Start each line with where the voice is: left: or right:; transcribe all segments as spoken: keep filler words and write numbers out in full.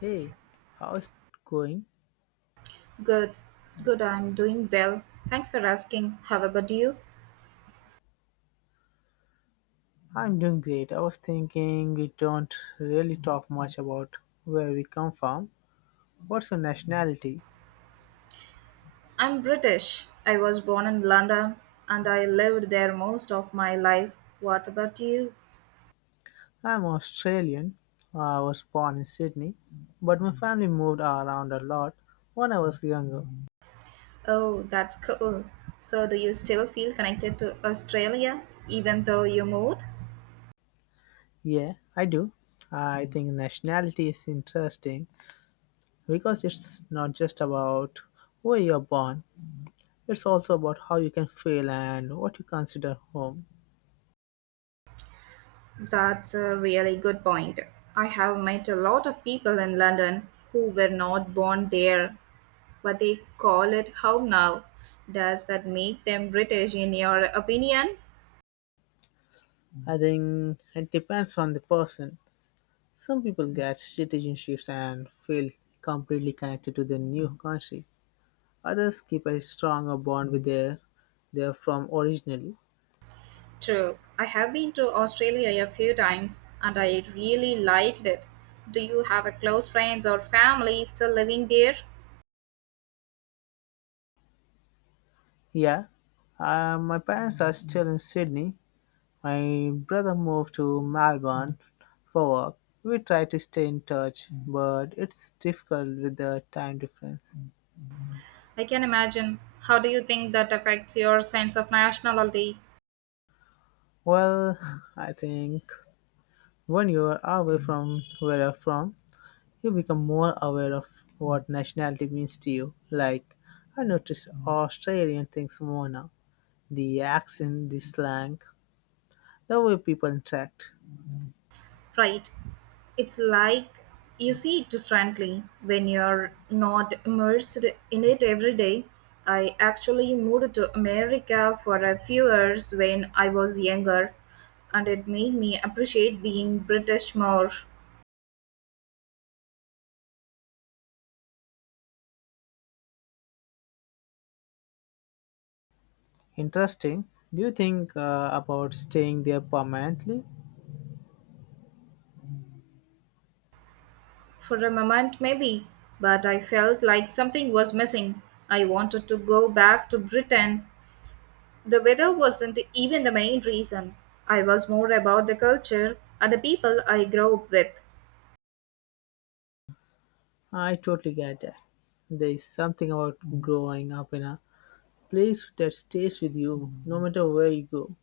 left: Hey, how's it going?
right: Good, good, I'm doing well. Thanks for asking. How about you?
left: I'm doing great. I was thinking we don't really talk much about where we come from. What's your nationality?
right: I'm British. I was born in London and I lived there most of my life. What about you?
left: I'm Australian. I was born in Sydney, but my family moved around a lot when I was younger.
right: Oh, that's cool. So, do you still feel connected to Australia even though you moved?
left: Yeah, I do. I think nationality is interesting because it's not just about where you're born, it's also about how you can feel and what you consider home.
right: That's a really good point. I have met a lot of people in London who were not born there, but they call it home now. Does that make them British in your opinion?
left: I think it depends on the person. Some people get citizenships and feel completely connected to their new country. Others keep a stronger bond with their their from originally.
right: True. I have been to Australia a few times and I really liked it. Do you have a close friends or family still living there?
left: Yeah, uh, my parents are still in Sydney. My brother moved to Melbourne for work. We try to stay in touch, but it's difficult with the time difference.
right: I can imagine. How do you think that affects your sense of nationality?
left: Well, I think when you are away from where you're from, you become more aware of what nationality means to you. Like, I notice Australian things more now. The accent, the slang, the way people interact.
right: Right. It's like you see it differently when you're not immersed in it every day. I actually moved to America for a few years when I was younger, and it made me appreciate being British more.
left: Interesting. Do you think uh, about staying there permanently?
right: For a moment, maybe, but I felt like something was missing. I wanted to go back to Britain. The weather wasn't even the main reason. I was more about the culture and the people I grew up with.
left: I totally get that. There is something about growing up in a place that stays with you no matter where you go.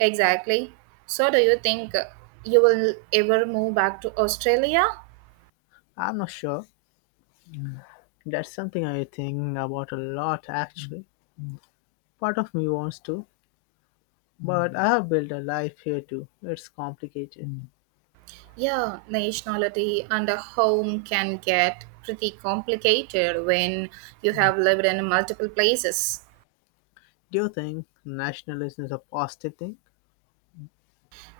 right: Exactly. So, do you think uh, you will ever move back to Australia?
left: I'm not sure. That's something I think about a lot actually. Part of me wants to, but I have built a life here too. It's complicated. Mm.
right: Yeah, nationality and a home can get pretty complicated when you have lived in multiple places.
left: Do you think nationalism is a positive thing?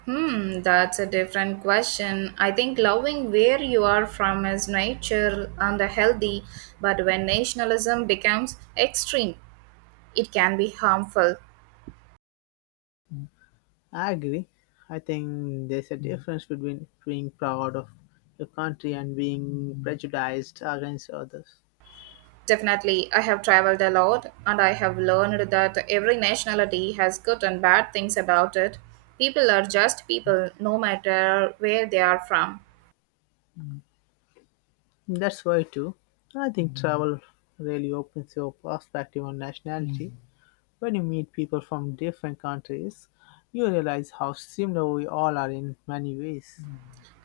right: Hmm, that's a different question. I think loving where you are from is nature and healthy, but when nationalism becomes extreme, it can be harmful.
left: I agree. I think there's a difference between being proud of your country and being prejudiced against others.
right: Definitely, I have traveled a lot and I have learned that every nationality has good and bad things about it. People are just people, no matter where they are from.
left: That's why too. I think travel really opens your perspective on nationality. When you meet people from different countries, you realize how similar we all are in many ways.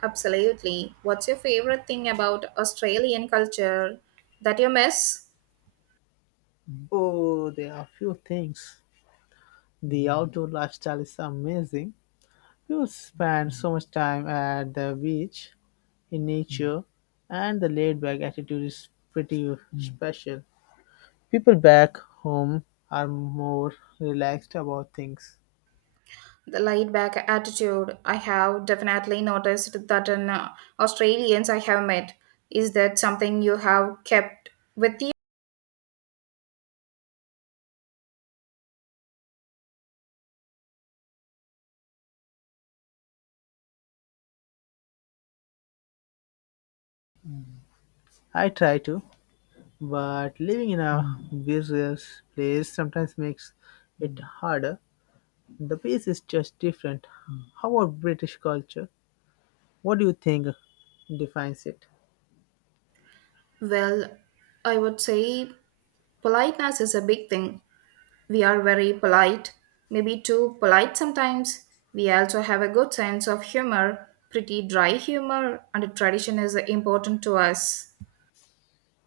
right: Absolutely. What's your favorite thing about Australian culture that you miss?
left: Oh, there are few things. The outdoor lifestyle is amazing. You spend so much time at the beach, in nature, and the laid back attitude is pretty special. People back home are more relaxed about things.
right: The laid back attitude, I have definitely noticed that in uh, Australians I have met. Is that something you have kept with you?
left: I try to, but living in a busier place sometimes makes it harder. The pace is just different. How about British culture? What do you think defines it?
right: Well, I would say politeness is a big thing. We are very polite, maybe too polite sometimes. We also have a good sense of humor, pretty dry humor, and tradition is important to us.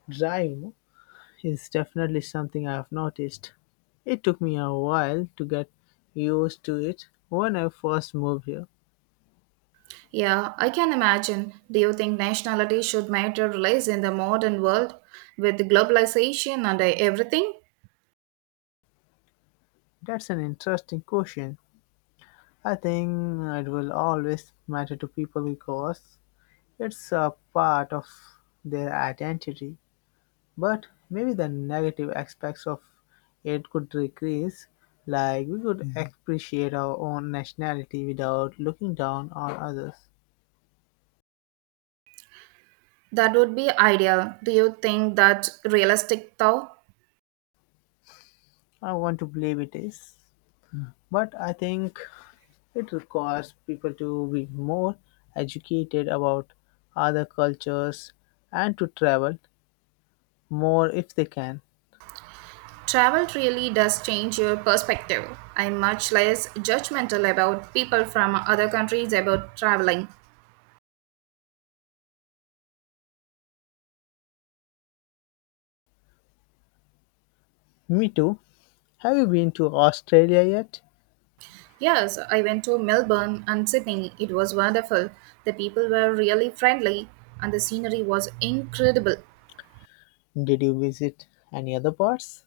left: Drive, no? is definitely something I've noticed. It took me a while to get used to it when I first moved here.
right: Yeah, I can imagine. Do you think nationality should matter less in the modern world with globalization and everything?
left: That's an interesting question. I think it will always matter to people because it's a part of their identity. But maybe the negative aspects of it could decrease. Like, we could, mhm, appreciate our own nationality without looking down on others.
right: That would be ideal. Do you think that realistic though?
left: I want to believe it is. But I think it requires people to be more educated about other cultures and to travel more if they can.
right: Travel really does change your perspective. I'm much less judgmental about people from other countries about traveling.
left: Me too. Have you been to Australia yet?
right: Yes, I went to Melbourne and Sydney. It was wonderful. The people were really friendly and the scenery was incredible.
left: Did you visit any other parts?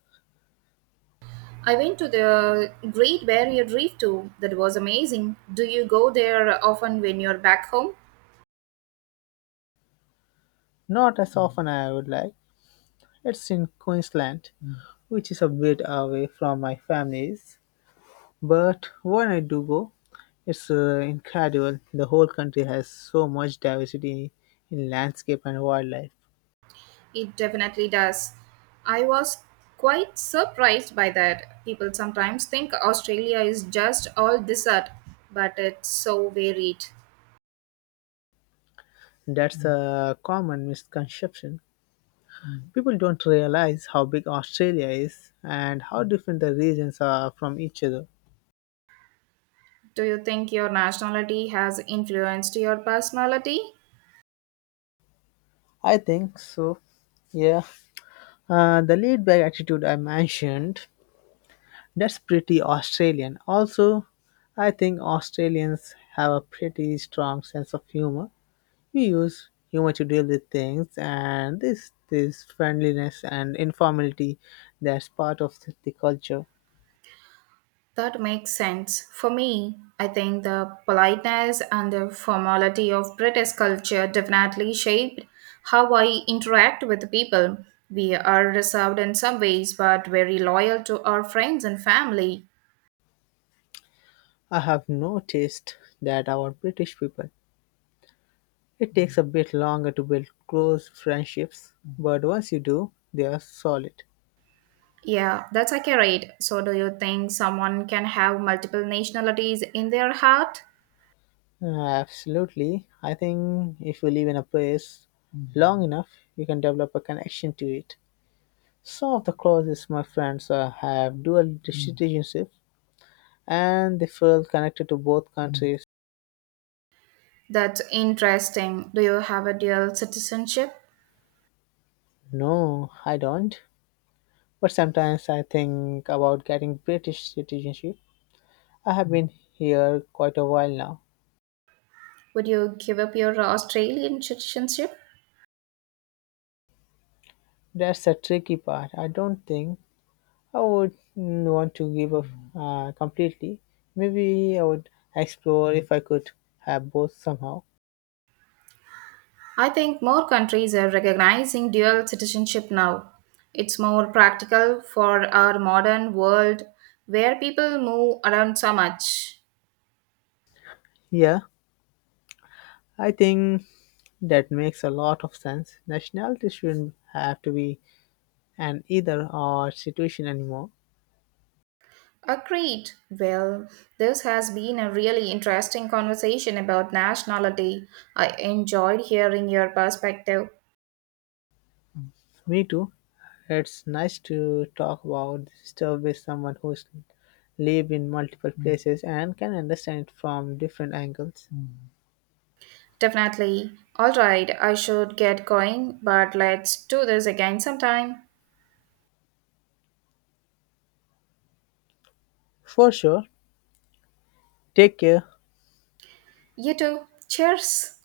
right: I went to the Great Barrier Reef too. That was amazing. Do you go there often when you're back home?
left: Not as often I would like. It's in Queensland, Mm. which is a bit away from my family's. But when I do go, it's uh, incredible. The whole country has so much diversity in landscape and wildlife.
right: It definitely does. I was quite surprised by that. People sometimes think Australia is just all desert, but it's so varied.
left: That's a common misconception. People don't realize how big Australia is and how different the regions are from each other.
right: Do you think your nationality has influenced your personality?
left: I think so. Yeah. Uh, the laid back attitude I mentioned, that's pretty Australian. Also, I think Australians have a pretty strong sense of humor. We use humor to deal with things, and this this friendliness and informality, that's part of the culture.
right: That makes sense. For me, I think the politeness and the formality of British culture definitely shaped how I interact with people. We are reserved in some ways, but very loyal to our friends and family.
left: I have noticed that our British people, it takes a bit longer to build close friendships, but once you do, they are solid.
right: Yeah, that's accurate. So, do you think someone can have multiple nationalities in their heart?
left: Uh, Absolutely. I think if you live in a place long enough, you can develop a connection to it. Some of the closest my friends uh, have dual citizenship and they feel connected to both countries.
right: That's interesting. Do you have a dual citizenship?
left: No, I don't. But sometimes I think about getting British citizenship. I have been here quite a while now.
right: Would you give up your Australian citizenship?
left: That's the tricky part. I don't think I would, mm, want to give up uh, completely. Maybe I would explore if I could have both somehow.
right: I think more countries are recognizing dual citizenship now. It's more practical for our modern world where people move around so much.
left: Yeah, I think that makes a lot of sense. Nationality shouldn't have to be an either or situation anymore.
right: Agreed. Well, this has been a really interesting conversation about nationality. I enjoyed hearing your perspective.
left: Me too. It's nice to talk about this stuff with someone who's lived in multiple places and can understand it from different angles.
right: Definitely. All right, I should get going, but let's do this again sometime.
left: For sure. Take care.
right: You too. Cheers.